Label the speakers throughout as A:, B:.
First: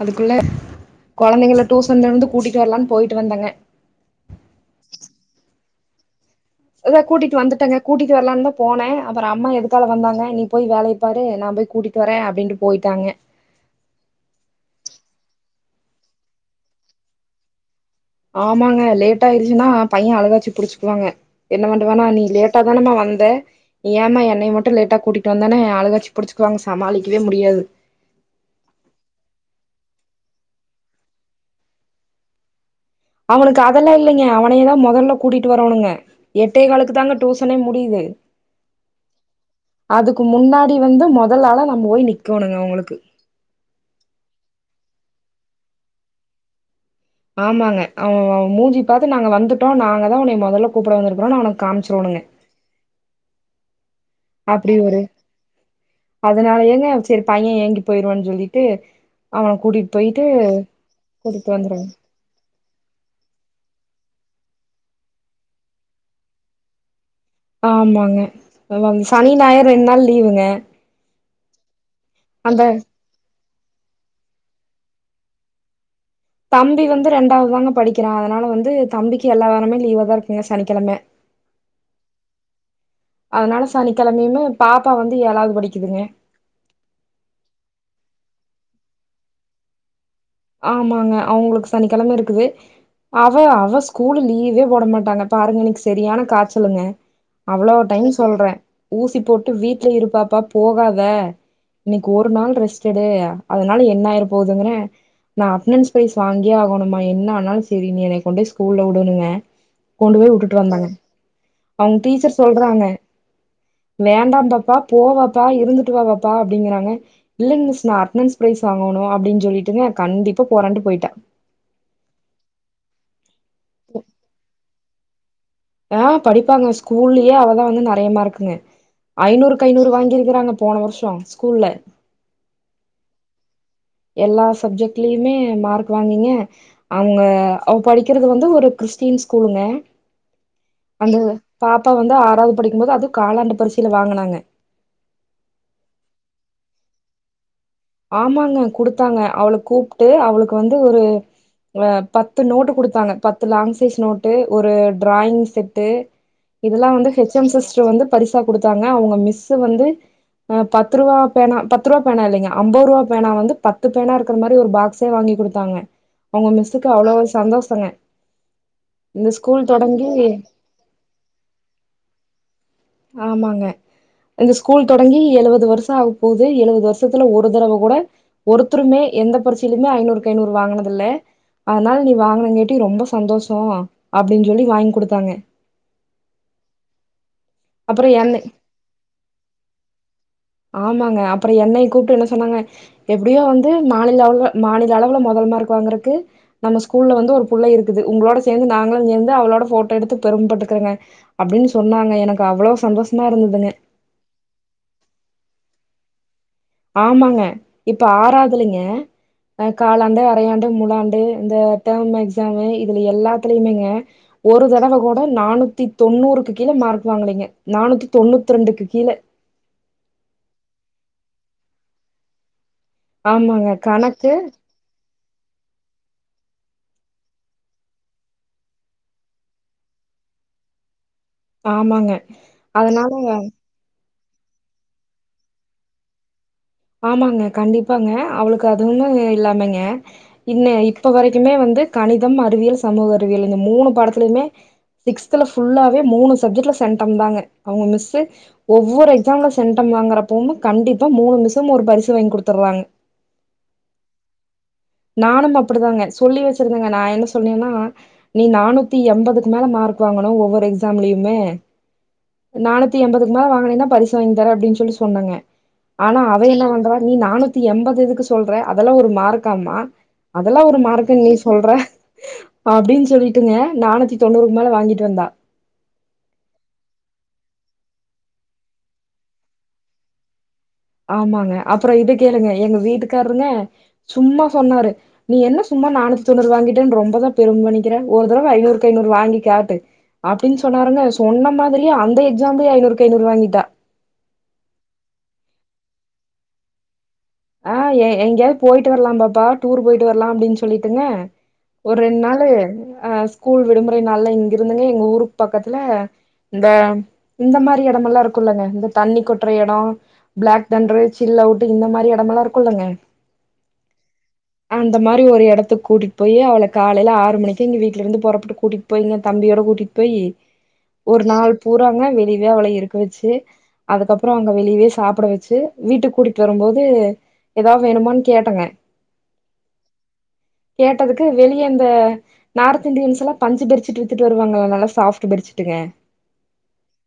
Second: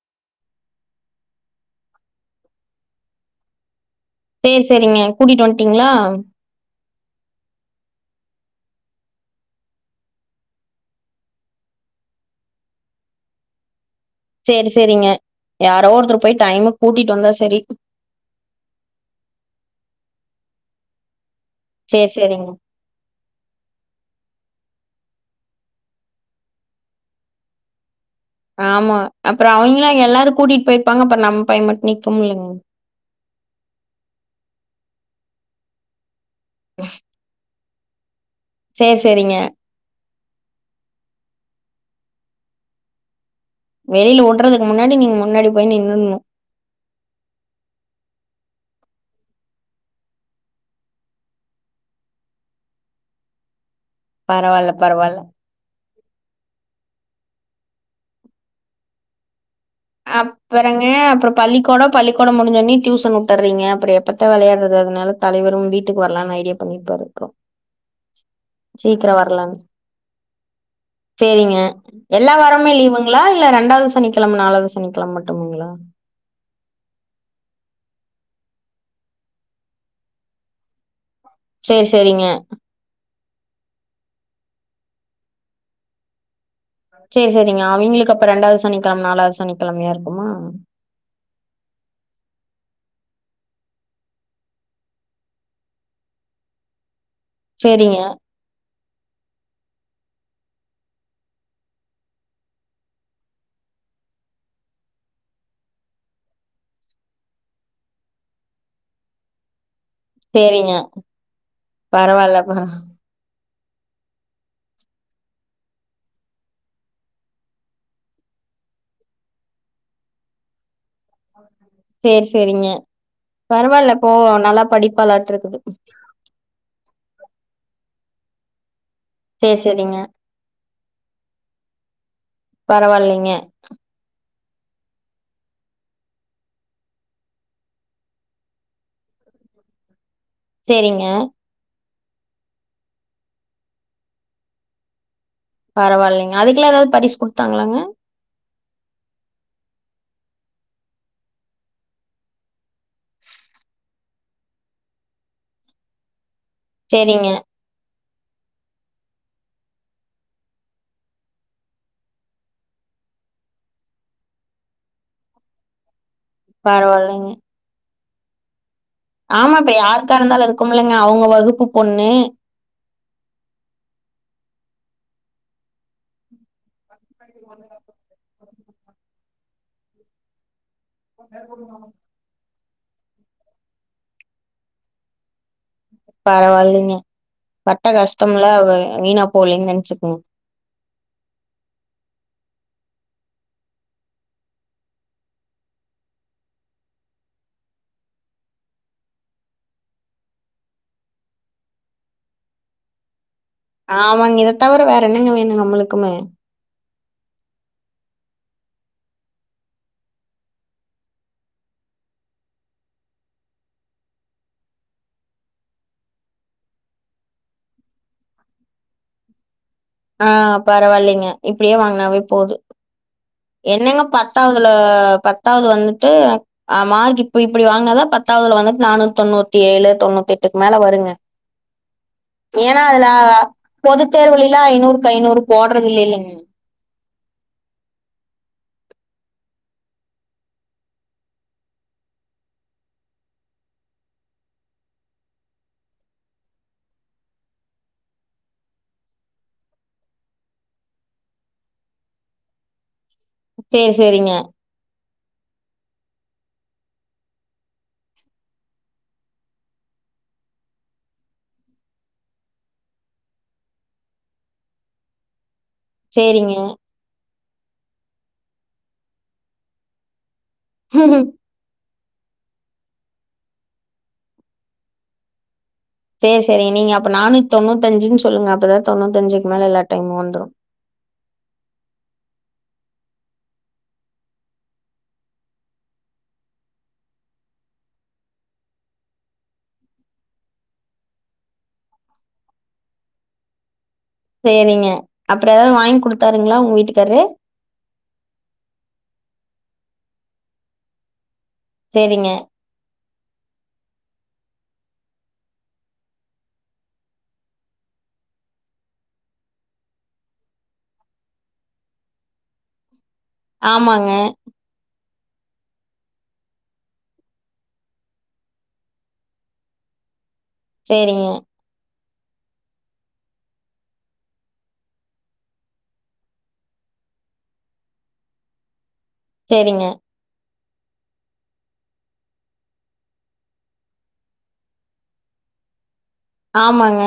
A: அதுக்குள்ள கொழந்தைங்கள டூசன்ல இருந்து கூட்டிட்டு வரலான் போயிட்டு வந்தேங்க
B: சேரி சேரிங்க கூட்டிட்டு வந்ட்டீங்ளா
A: இதோ கூட்டிட்டு வந்துட்டேங்க கூட்டிட்டு வரலான்தா போனே அப்பற அம்மா எதுக்கால வந்தாங்க நீ போய் வேலய பாரு நா போய் கூட்டிட்டு வரே அப்டின்ட்டு போயிட்டாங்க
B: சேரி சேரிங்க யாரோ ஒருத்தரு போய் டைமு கூட்டிட்டு வந்தா செரி
A: ஆமாங்க லேட்டா ஆயிருச்சுன்னா பைய்ய அழுகாச்சி புடிச்சிக்குவாங்க என்ன பண்ணுவானா
B: சேரி
A: நீ
B: சேரிங்க.
A: லேட்டா தானமா வந்தே நீ ஏமா என்னைய மட்டு லேட்டா கூட்டிட்டு வந்தேனு அழுகாச்சி புடிச்சிக்குவாங்க சமாளிக்கவே முடியாது
B: ஆமா அப்புற அவிங்கல எல்லாரு கூட்டிட்டு போயிருப்பாங்க அப்ப நம்ம பைய்ய மட்டு நிக்குமில்லிங்
A: அவனுக்கு அதெல்லா இல்லைங்க அவனையேதா மொதல்ல கூட்டிட்டு வரோனுங்க எட்டே காலுக்கு தாங்க டூசனே முடியிது
B: சேரி சேரிங்க
A: அதுக்கு முன்னாடி வந்து முதலாளா நம் போய் நிக்கோணுங்க அவுங்களுக்கு
B: வெளில உட்டுறதுக்கு முன்னாடி நீங்க முன்னாடி போய் நின்னுட்னு
A: ஆமாங்க அவுவு மூஞ்சி பாத்து நாங்க வந்துட்டோ நாங்க தா உன்னைய மொதல்ல கூப்புட வந்துருக்குறோனு அவுனுக் காமிச்சிரோணுங்க
B: பரவால்ல
A: அப்டி ஒரு
B: பரவால்ல.
A: அதனாலயேங்க செரி பைய்ய ஏங்கி போயிருவான்னு சொல்லிட்டு அவன கூட்டிட்
B: அப்புறங்க அப்புற பள்ளிக்கோடோ பள்ளி கோடோ முடிஞ்சோன்னி டியூசன் உட்டுறீங்க அப்பற எப்பத்த வெளையாட்றது அதனால தலைவரும் வீட்டுக்கு வரலானு ஐடியா பன்னிருபாரா இருக்கு
A: ஆமாங்க [unintelligible] சனி ஞாயிறு ரெண்டு நாள் லீவுங்க
B: சேரிங்க எல்லா
A: அந்த
B: வாரமே லீவுங்ளா இல்ல ரெண்டாவது சனிக்கெழம நாலாது சனிக்கிழம மட்டும்ங்ளா
A: தம்பி வந்து ரெண்டாவது தாங்க படிக்கிறா அதனால வந்து தம்பிக்கு எல்லா வாரமே லீவாதா இருக்குங்க சனிக்கெழம
B: சேர் சேரிங்க
A: அதனால சனிக்கெழமைய்மு பாப்பா வந்து ஏழாவ்து படிக்குதுங்க
B: சேர் சேரிங்க அவிங்களுக்கு அப்ப ரெண்டாவ்து சனிக்கெழம நாலாவது சனிக்கெழமையா இருக்குமா
A: ஆமாங்க அவுங்களுக்கு சனிக்கெழம இருக்குது அவ அவ ஸ்கூலு லீவே போட மாட்டாங்க பாருங்க இன்னைக்கு செரியான காச்சலுங்க அவ்ளோ
B: சேரிங்க
A: டைம் சொல்றே ஊசி போட்டு வீட்ல இரு பாப்பா போகாத இன்னைக்கு ஒரு நாள் ரெஸ்டு எடு அதனால என்ன ஆயிர போகுதுங்கற நா அட்டனன்ஸ் ப்ரைஸ் வாங்கியே ஆகணுமா என்ன ஆனாலு செரி நீ எனைய கொண்டு போய் ஸ்கூல்ல உடுனுங்கா கொண்டு போய் உட்டுட்டு
B: சேரிங்க
A: வந்தங்க அவுங்க டீச்சர்
B: பரவால்ல பர
A: சொல்றாங்க வேண்டாம் பாப்பா போ வாப்பா இருந்துட்டு வா வாப்பா அப்டிங்கறாங்க இல்லைங்க மிஸ் நா அட்டனன்ஸ் ப்ரைஸ் வாங்கணு அப்டின்னு சொல்லிட்டுங்க கண்டிப்பா போறேன்ட்டு பொயிட்டா
B: செர் செரிங்க பரவால்ல போ நல்லா படிப்பாளாட்டுருக்குது
A: ஆ படிப்பாங்க ஸ்கூல்லயே அவதா வந்து நெறைய மார்க்குங்க
B: சேரி
A: ஐநூறுக்கு ஐநூறு
B: சேரிங்க
A: வாங்கியிருக்கிறாங்க போன வருஷோ ஸ்கூல்ல
B: பரவால்லைங்க
A: எல்லா சப்ஜெக்ட்லயுமே மார்க் வாங்னீங்க அவங்க அவ படிக்கிறது வந்து ஒரு கிறிஸ்டின் ஸ்கூலுங்க
B: சேரிங்க
A: அந்த பாப்பா வந்து ஆறாது படிக்கும்போது அது காலாண்டு பரிச்சைல வாங்குனாங்க
B: பரவால்லைங்க அதுக்குல்லா எதாது பரிசு குடுத்தாங்களாங்க
A: ஆமாங்க குடுத்தாங்க அவள கூப்ட்டு அவளுக்கு வந்து ஒரு அ பத்து நோட்டு குடுத்தாங்க பத்து லாங் சைஸ் நோட்டு ஒரு டிராயிங் செட்டு இதெல்லா வந்து
B: சேரிங்க
A: ஹெச் எம் சிஸ்டர் வந்து பரிசா குடுத்தாங்க அவங்க மிஸ் வந்து அ பத்து ரூவா பேனா பத்து ரூவா பேனா இல்லைங்க அம்போரூவா பேனா வந்து பத்து பேனா இருக்கிற மாரி ஒரு பாக்சு வாங்கி குடுத்தாங்க அவங்க மிஸ்ஸுக்கு அவ்ளோ
B: பரவால்லைங்க
A: சந்தோஷங்க இந்த
B: ஆமா
A: ஸ்கூல்
B: இப்ப யாருக்கா
A: தொடங்கி
B: இருந்தாலு இருக்கும்லங்க அவங்க வகுப்பு பொண்ணு
A: ஆமாங்க இந்த ஸ்கூல் தொடங்கி எழுவது வருஷொ ஆக போது எழுவது வருஷ த்துல ஒரு தடவ கூட ஒருத்தருமே எந்த பரிட்சையிலுமே ஐநூறுக் கைநூறு வாங்கினதில்ல அதனால நீ வாங்கனங்காட்டி ரொம்ப சந்தோஷோ அப்டின் சொல்லி வாங்கி குடுத்தாங்க
B: பரவால்லைங்க பட்ட
A: அப்புறோ என்னை
B: கஷ்டம்லா வெ வீணா போலேனு நெனச்சுக்குங்க
A: ஆமாங்க அப்பறோ என்னைய கூப்ட்டு என்ன சொன்னாங்க எப்டியு வந்து மாநில அளவுல மாநில அளவுல முதல் மார்க் வாங்குறக்கு நம்ம ஸ்கூல்ல வந்து ஒரு புள்ள இருக்குது உங்களோட சேர்ந்து நாங்களு சேர்ந்து அவளோட போட்டோ எடுத்து பெரும பட்டுக்குறோங்க அப்டின்னு சொன்னாங்க எனக்கு அவ்ளோ சந்தோஷமா இருந்ததுங்க
B: ஆமாங்க இத தவிர வேற என்னங்க வேணு நம்மளுக்குமே
A: ஆமாங்க இப்ப ஆறாவ்துலங்க அ காலாண்டு அரையாண்டு முழாண்டு இந்த டேர்ம் எக்ஸாம் இதுல எல்லாத்துலயுமேங்க ஒரு தடவ கூட நானூத்தி தொண்ணூறுக்கு கீழே மார்க் வாங்கலீங்க நானூத்தி தொண்ணூத் ரெண்டுக்கு கீழ
B: ஆ பரவால்லைங்க இப்டியே வாங்கினாவே போது
A: ஆமாங்க
B: என்னங்க
A: கணக்கு
B: பத்தாவ்துல பத்தாவ்து வந்துட்டு ஆ மார்க் இப்ப இப்டி வாங்னாதா பத்தாவ்துல வந்துட்டு நானூத்தி தொண்ணூத்தி ஏழு தொண்ணூத்தி எட்டுக்கு மேல வருங்க
A: ஆமாங்க அதனால
B: பொது தேர்வுலைல்லா ஐநூறுக்கு ஐநூறு போடுறது இல்லைலங்க
A: ஆமாங்க கண்டிப்பாங்க அவளுக்கு அதுமே இல்லாமங்கே இல்ல இப்ப வரைக்குமே வந்து கணிதம் அறிவியல் சமூக அறிவியல் இந்த மூணு பாடத்துலயுமே சிக்ஸ்த்ல ஃபுல்லாவே மூணு சப்ஜெக்ட்ல சென்டம் தாங்க அவங்க மிஸ்சு ஒவ்வொரு எக்ஸாம்ல சென்டம் வாங்குரப்பவும் கண்டிப்பா மூணு மிஸ்சும் ஒரு பரிசு வாங்கி குடுத்துறாங்க
B: சேரி செரிங்க
A: நானும் அப்டிதாங்க சொல்லி வச்சிருந்தேங்க நா என்ன சொன்னேன்னா நீ நானூத்தி எம்பதுக்கு மேல மார்க் வாங்கணு ஒவ்வொரு எக்ஸாம்லயுமே நானூத்தி எம்பதுக்கு மேல வாங்குனின்னா பரிசு வாங்கி தரே அப்டின் சொல்லி சொன்னங்க ஆனா அவ
B: சரிங்க.
A: என்ன வண்றா நீ நானூத்தி எம்பது எதுக்கு சொல்ற அதல்லா ஒரு மார்க்காமா அதெல்லா ஒரு மார்க்குன் நீ சொல்றே அப்டின் சொல்லிட்டுங்க நானூத்தி தொண்ணூறுக்கு மேல வாங்கிட்டு வந்தா.
B: சேர் சேரிங்க நீங்க அப்ப நானூத் தொண்ணூத்தஞ்சுன் சொல்லுங்க அப்பதா தொண்ணூத்தஞ்சுக்கு மேல எல்லா டைமு வந்துரு.
A: ஆமாங்க அப்புறோ இத கேளுங்க எங்க வீட்டுக்கார்ருங்க சும்மா சொன்னாரு. நீ என்ன சும்மா நானூத்தி தொண்ணூறு வாங்கிட்டன் ரொம்பதா பெரும பண்ணிக்கிற ஒரு தடவ ஐநூறுக்கு ஐநூறு வாங்கி காட்டு அப்டின் சொன்னாருங்க சொன்ன மாதிரியே அந்த எக்ஸாம்லியு ஐநூறுக்கு ஐநூறு வாங்கிட்டா.
B: சேரிங்க அப்ற எதாவது வாய்ங் குடுத்தாருங்ளா உங்க வீட்டுக்கார்ரு.
A: ஆ எ எங்யாவ்து போயிட்டு வர்லாம் பாப்பா டூரு போய்ட்டு வர்லா அப்டின் சொல்லிட்டுங்க ஒ ரெண்
B: சரிங்க.
A: நாளு அ ஸ்கூல் விடுமுறை நாள்ல இங்கிருந்துங்க எங்க ஊருக் பக்கத்ல இந்த இந்த மாரி எடமல்லா இருக்குல்லங்க இந்த தண்ணி கொட்ற எடொ ப்ளாக் தண்ட்ரு சில் அவுட்டு இந்த மாரி எடமல்லா இருக்குல்லங்க
B: ஆமாங்க.
A: அந்த மாரி ஒரு எடத்துக் கூட்டிட்டு போயி அவள காலைல ஆறு மணிக்கே இங்க வீட்லருந்து பொறப்ட்டு கூட்டிட் போய்ங்க தம்பியோட கூட்டிட் போயி ஒரு
B: சரிங்க,
A: நாள் பூராங்க வெளியவே அவள இருக்க வெச்சு அதுக்கப்புறோ அங்க வெளியவே சாப்பட வெச்சு வீட்டுக் கூட்டிட்டு வரும் போது எதா வேணுமான் கேட்டங்க.
B: சேரிங்க.
A: கேட்டதுக்கு வெளிய அந்த நார்த் இன்டியன்ஸ் எல்லா பஞ்சு பெர்ச்சிட்டு வித்துட்டு வருவாங்கல்ல நல்லா சாஃப்ட்டு பெர்ச்சிட்டுங்க
B: ஆமாங்க.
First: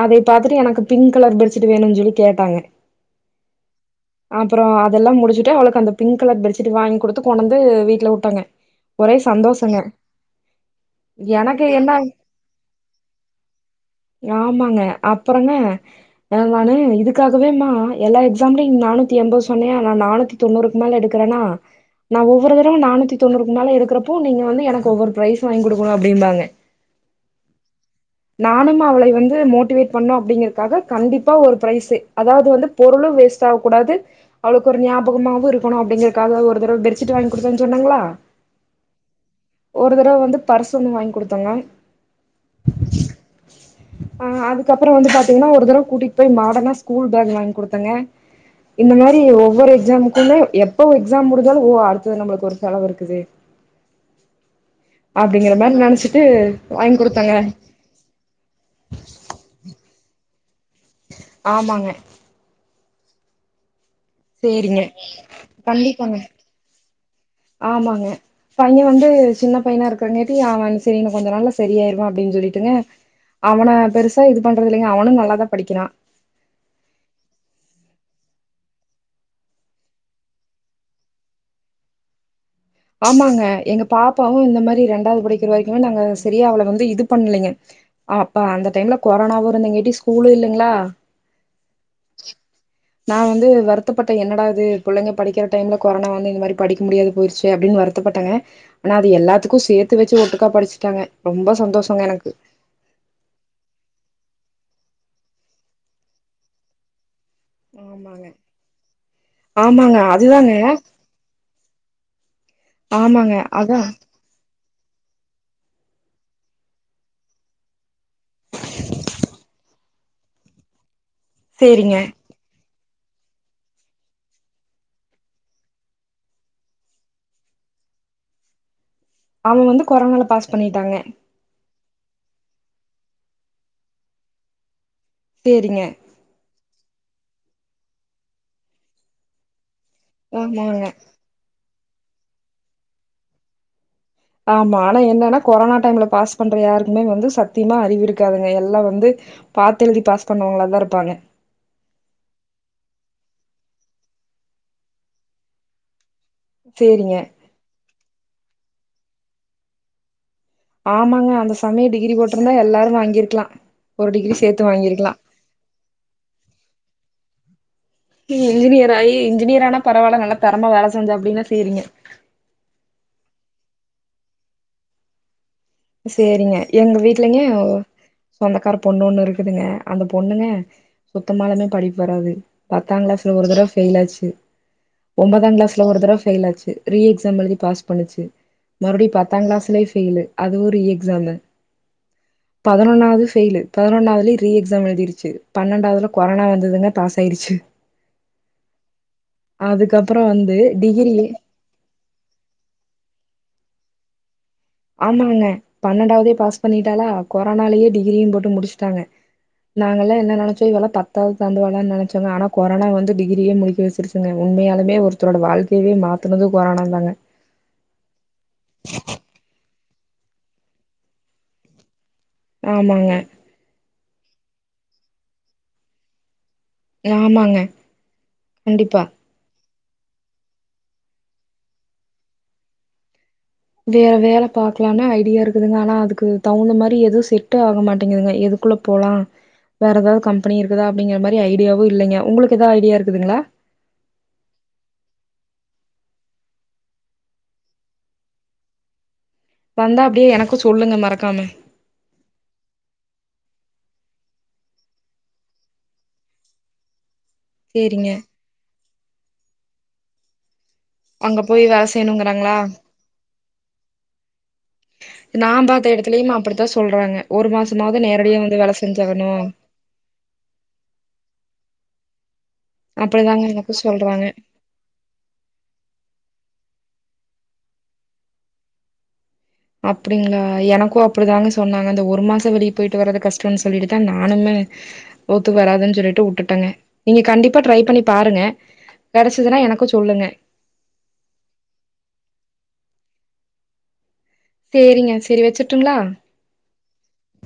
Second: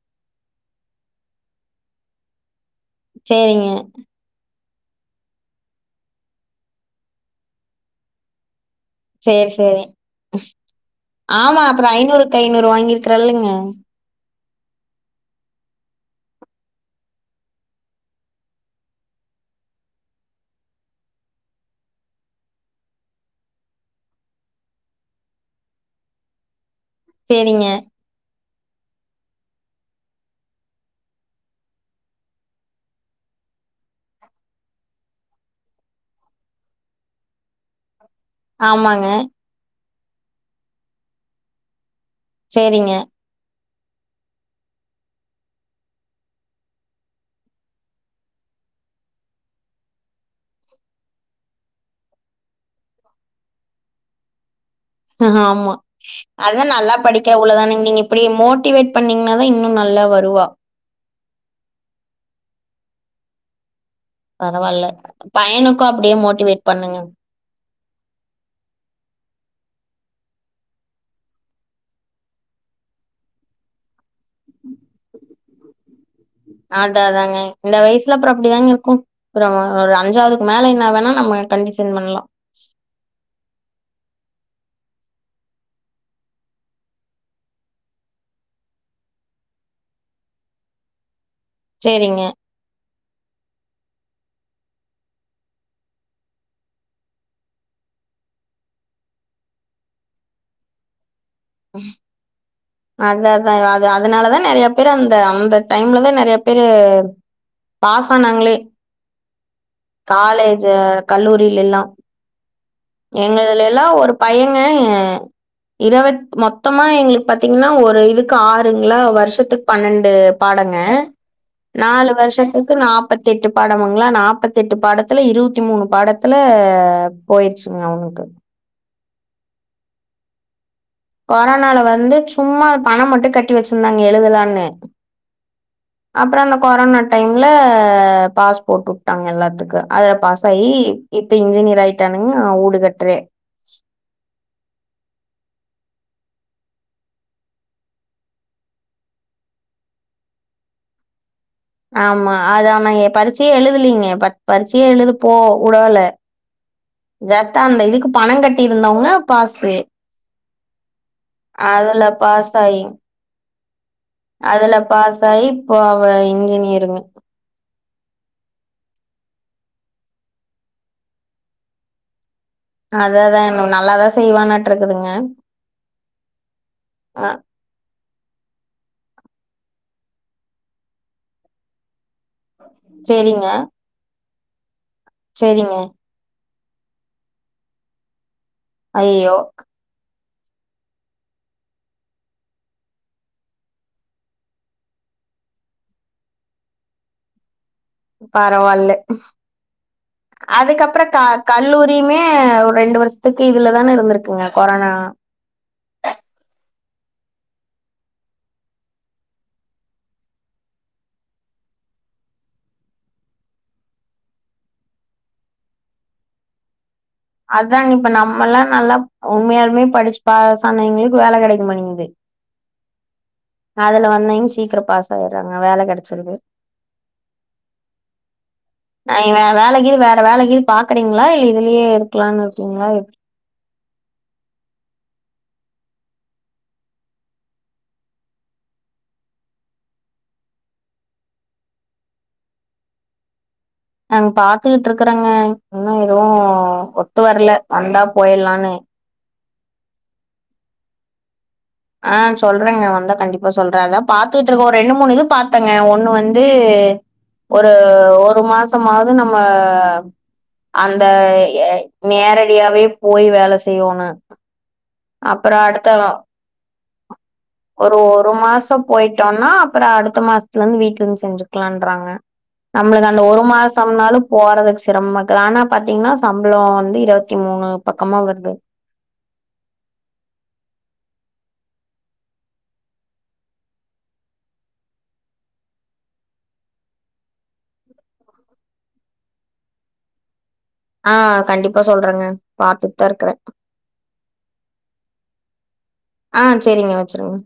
A: அதைய பாத்துட்டு எனக்கு பிங்க் கலர் பெர்ச்சிட்டு வேணுன் சொல்லி கேட்டாங்க.
B: சேரிங்க.
A: அப்புறோ அதெல்லா முடிச்சுட்டு அவுளுக்கு அந்த பிங்க் கலர் பெர்ச்சிட்டு வாய்ங் குடுத்து கொண்டந்து வீட்ல உட்டங்க.
B: சேர் சேரி ஆமா
A: எனக்கு
B: அப்புறோ
A: என்ன
B: ஐநூறுக்கு ஐநூறு வாங்கிருக்றா இல்லங்க.
A: ஆமாங்க அப்பறங்க அ நானு இதுக்காகவேமா எல்லா எக்ஸாம்லய் நானூத்தி எம்பது சொன்னையா நா நானூத்தி தொண்ணூறுக்கு மேல எடுக்குறனா நா ஒவ்வொரு தடவ நானூத்தி தொண்ணூறுக்கு மேல எடுக்குறப்போ நீங்க வந்து எனக்கு ஒவ்வொரு ப்ரைஸ் வாங்கி குடுக்கணு அப்டிம்பாங்க.
B: சேரிங்க.
A: நானும்மு அவளைய வந்து மோட்டிவேட் பண்ணு அப்டிங்கறக்காக கண்டிப்பா ஒரு ப்ரைஸு அதாவது வந்து பொருளு வேஸ் டாவ் கூடாது. அவுளுக்கு ஒரு ஞாபகமாவு இருக்கணு அப்டிங்கறக்காக ஒரு தடவ பெர்ச்சிட்டு வாய்ங் குடுத்தன் சொன்னங்ளா
B: ஆமாங்க.
A: ஒரு தடவ வந்து பர்சு ஒன்னு வாய்ங் குடுத்தங்க.
B: சேரிங்க.
A: அ அதுக்கப்புறோ வந்து பாத்தீங்கன்னா ஒரு தடவ கூட்டிட் போய் மாடனா ஸ்கூல் பேக் வாய்ங் குடுத்தங்க. இந்த மாரி ஒவ்வொரு எக்ஸாம்க்குமே எப்ப ஒ எக்ஸாம் முடிஞ்சாலு ஓ அடுத்தது நம்புளுக்கு ஒரு செலவு இருக்குது அப்படிங்கிற
B: ஆமா
A: மாரி நெனைச்சிட்டு
B: அதா நல்லா
A: வாங்கி குடுத்தங்க
B: படிக்கிற புள்ளதானங் நீங்க இ ப்பிடி மோட்டிவேட் பண்ணீங்ன்னா தா இன்னு நல்லா வருவா.
A: ஆமாங்க. சேரிங்க
B: பரவால்ல பையனுக்கு
A: கண்டிப்பாங்க
B: அப்டியே மோட்டிவேட் பண்ணுங்க.
A: ஆமாங்க. பைய வந்து சின்ன பையனா இருக்றங்கேட்டி அவன் செரி இன்னு கொஞ்ச நாள்ல செரி ஆயிருவா அப்டின் சொல்லிட்டுங்க அவன பெருசா இது பண்றது இல்லைங்க அவனு நல்லாதா படிக்கிறா.
B: ஆதா தாங்க இந்த வயசுல அப்றோ அப்டிதாங்க இர்க்கு அப்பறோ ஒரு அஞ்சாவதுக்கு மேலய்னாதா நம்ம கண்டிசன் பண்லா
A: ஆமாங்க எங்க பாப்பாவு இந்த மாரி ரெண்டாவது படிக்கிற வரைக்குமே நாங்க சரியா அவள வந்து இது பண்லைங்க அப்ப அந்த டைம்ல கொரோனாவு இருந்தங்கட்டி ஸ்கூலு இல்லங்ளா
B: சேரிங்க
A: நா வந்து வருத்தப்பட்டே என்னடா இது புள்ளங்க படிக்கிற டைம்ல கொரோனா வந்து இந்த மாரி படிக்க முடியாது போயிருச் யே அப்டின் வருத்தப்பட்டங்க ஆனா அது எல்லாத்துக்கு சேத்து வச்சு ஒட்டுக்கா படுச்சுட்டாங்க ரொம்ப சந்தோஷங்க எனக்கு
B: அதா அதா அது அதுனாலதா நெறையா பேரு அந்த அந்த டைம்லதா நெறையா பேரு
A: [inaudible]
B: பாஸ் ஆனாங்ளே
A: ஆமாங்க அதுதாங்க
B: காலேஜு கல்லூரிலேல்லா
A: ஆமாங்க அதா
B: எங்கதுலேலா ஒரு பையேங்க இருவத் மொத்தமா எங்களுக்கு பாத்தீங்கன்னா ஒரு இதுக்கு ஆறுங்களா வருஷத்துக் பன்னண்டு பாடங்க
A: சேரிங்க
B: நாலு வருஷத்து கு நாப்பத்தி எட்டு பாடமுங்களா நாப்பத்தி எட்டு பாடத்துல இருவத்தி மூணு பாடத்துல போயிரு சுங்க அவனுக்கு
A: அவெ வந்து கொரோனால பாஸ் பண்ணிட்டாங்க
B: கொரோனால வந்து சும்மா பணம் மட்டு கட்டி வச்சுருந்தாங்க எழுதலான்னு
A: சேரிங்க
B: அப்பறோ அந்த கொரோனா டைம்ல பாஸ் போட்டு வுட்டாங்க எல்லாத்துக்கு அதுல பாஸ் ஆயி
A: ஆமாங்க
B: இப்ப இன்ஜினியர் ஆயிட்டானுங்க ஊடு கட்றே
A: ஆமா ஆனா என்னன்னா கொரோனா டைம்ல பாஸ் பண்ற யாருக்குமே வந்து சத்தியமா அறிவு இருக்காதுங்க எல்லா வந்து பாத்தெழுதி பாஸ் பண்ணவுங்களா தா இருப்பாங்க
B: ஆமா அது ஆனா எ பரிச்சயே எழுதலீங்க பட் பரிச்சயே எழுதப்போ உடல
A: சேரிங்க
B: ஜஸ்ட் அந்த இதுக்கு பணொ கட்டி இருந்தவுங்க பாசு
A: ஆமாங்க அந்த சமய டிகிரி போட்ருந்தா
B: பாஸ் ஆயி
A: எல்லாரு வாங்கிருக்கலா ஒரு டிகிரி சேத்து
B: அதுல
A: வாங்கிருக்கலா
B: பாஸ் ஆயி இப்ப அவெ இன்ஜினியருங்க
A: இ இன்ஜினியர் ஆயி இன்ஜினியரானா பரவால்ல நல்லா தெரமா வேல செஞ்சா அப்டினா சேறீங்க
B: அத தா நல்லாதா செய்வான்ட்டருக்குதுங்க
A: சேரிங்க எங்க வீட்லைங்க சொந்தக்கார பொண்ணு ஒண்ணு இருக்குதுங்க அந்த பொண்ணுங்க சுத்தமாலுமே படிப்பு வராது பத்தாங் கிளாஸ்ல ஒரு
B: சேரிங்க
A: தடவ ஃபெயில் ஆச்சு ஒம்பதாங்
B: சேரிங்க
A: கிளாஸ்ல ஒரு தடவ ஃபெயில் ஆச்சு ரீ எக்ஸாம் எழுதி பாஸ் பண்ணுச்சு மறுபடியு
B: ஐயோ
A: பத்தாங் கிளாஸ்லயு ஃபெய்லு அது ஒரு ரீ எக்ஸாமு பதனொன்னாவது ஃபெய்லு பதனொன்னாவதுலயு ரீ எக்ஸாம் எழுதிருச்சு பன்னன்டாவதுல கொரோனா வந்ததுங்க பாஸ் ஆயிருச்சு
B: பரவால்ல
A: அதுக்கப்புறோ வந்து
B: அதுக்கப்பற
A: டிகிரி
B: கா கல்லூரியுமே ரெண்டு வருஷத்துக்கு இதுல தான இருந்துருக் குங்க கொரானா
A: ஆமாங்க பன்னண்டாவதே பாஸ் பண்ணிட்டாலா கொரானாலயே டிகிரியு போட்டு முடுச்ட்டாங்க நாங்கல்லா என்ன நெனச்சோ இவல்லா பத்தாவது தாண்டுவாலானு நெனச்சோங்க ஆனா கொரானா வந்து டிகிரியே முடிக்க வச்சுருச்சு சுங்க உண்மையாலுமே ஒருத்தரோட வாழ்க்கையவே மாத்துனது கொரானா தாங்க
B: அதாங்க இப்ப நம்மல்லா நல்லா உண்மையாழுமே படுச்சு பாசன்னவைங்களுக்கு வேல கெடக்க மாட்டிங்கிது
A: ஆமாங்க
B: அதுல வந்தவிங் சீக்கிரோ பாஸ் ஆயிர்றாங்க வேல கெடைச்சிருது.
A: ஆமாங்க கண்டிப்பா.
B: நீங்க வே வேல கீது வேற வேல கீது பாக்கறீங்ளா இதுலியே இருக்கலான் இருக்கீங்ளா எப்டி?
A: வேற வேல பாக்கலானு ஐடியா இருக்குதுங்க ஆனா அதுக்கு தவுந்த மாரி எது செட்டு ஆகமாட்டிங்குதுங்க எதுக்குல்ல போலா வேற எதாவ் கம்பெனி இருக்குதா அப்டிங்கற மாரி ஐடியாவு இல்லைங்க. உங்குளுக்கு எதா ஐடியா இருக்குதுங்ளா?
B: நாங் பாத்துகிட்ருக்கறங்க இன்னு எதுவு ஒத்து வரல வந்தா போயில்லானு.
A: வந்தா அப்டியே எனக்கு சொல்லுங்க மறக்காம.
B: ஆ சொல்றங்க வந்தா கண்டிப்பா சொல்ற அதா பாத்துட்ருக் ஒர் ரெண்டு மூணு இது பாத்தங்க ஒன்னு வந்து ஒரு
A: சேரிங்க
B: ஒரு மாசம்மாவ்து நம்ம அந்த
A: அங்க போய்
B: ஏய்
A: வேல செய்யணுங்கறாங்களா
B: நேரடியாவே போய் வேல செய்யோணு.
A: நா பாத்த எடத்துலிமு அப்பிடித்தா சொல்றாங்க ஒரு மாசமாவது நேரடியா வந்து வேல செஞ்சாகணு.
B: அப்புற அடுத்த மாசத்துலந் வீட்லந் செஞ்சுக்கலான்ராங்க. நம்முளுக் அந்த ஒரு
A: அப்படிதாங்க எனக்கு
B: மாசம்னாலு
A: சொல்றாங்க
B: போறதுக் சிரம்மா அது ஆனா பாத்தீங்ன்னா சம்புளோ வந்து இருவத்தி மூணு பக்கமா வருது.
A: அப்பிடிங்ளா எனக்கு அப்டிதாங்க சொன்னாங்க அந்த ஒரு மாசோ வெளிய போயிட்டு வரது கஷ்டன் சொல்லிட்டுதா நானும்மே ஒத்து வராதுன் சொல்லிட்டு உட்டுட்டங்க. நீங்க கண்டிப்பா ட்ரை பண்ணி பாருங்க. கெடச்சுதுனா எனக்கு சொல்லுங்க.
B: ஆ கண்டிப்பா சொல்றங்க பாத்துட்தா இருக்கறே.
A: சேரிங்க சேரி வெச்சிர்ட்டுங்ளா?
B: ஆ சரிங்க வச்சுருங்க.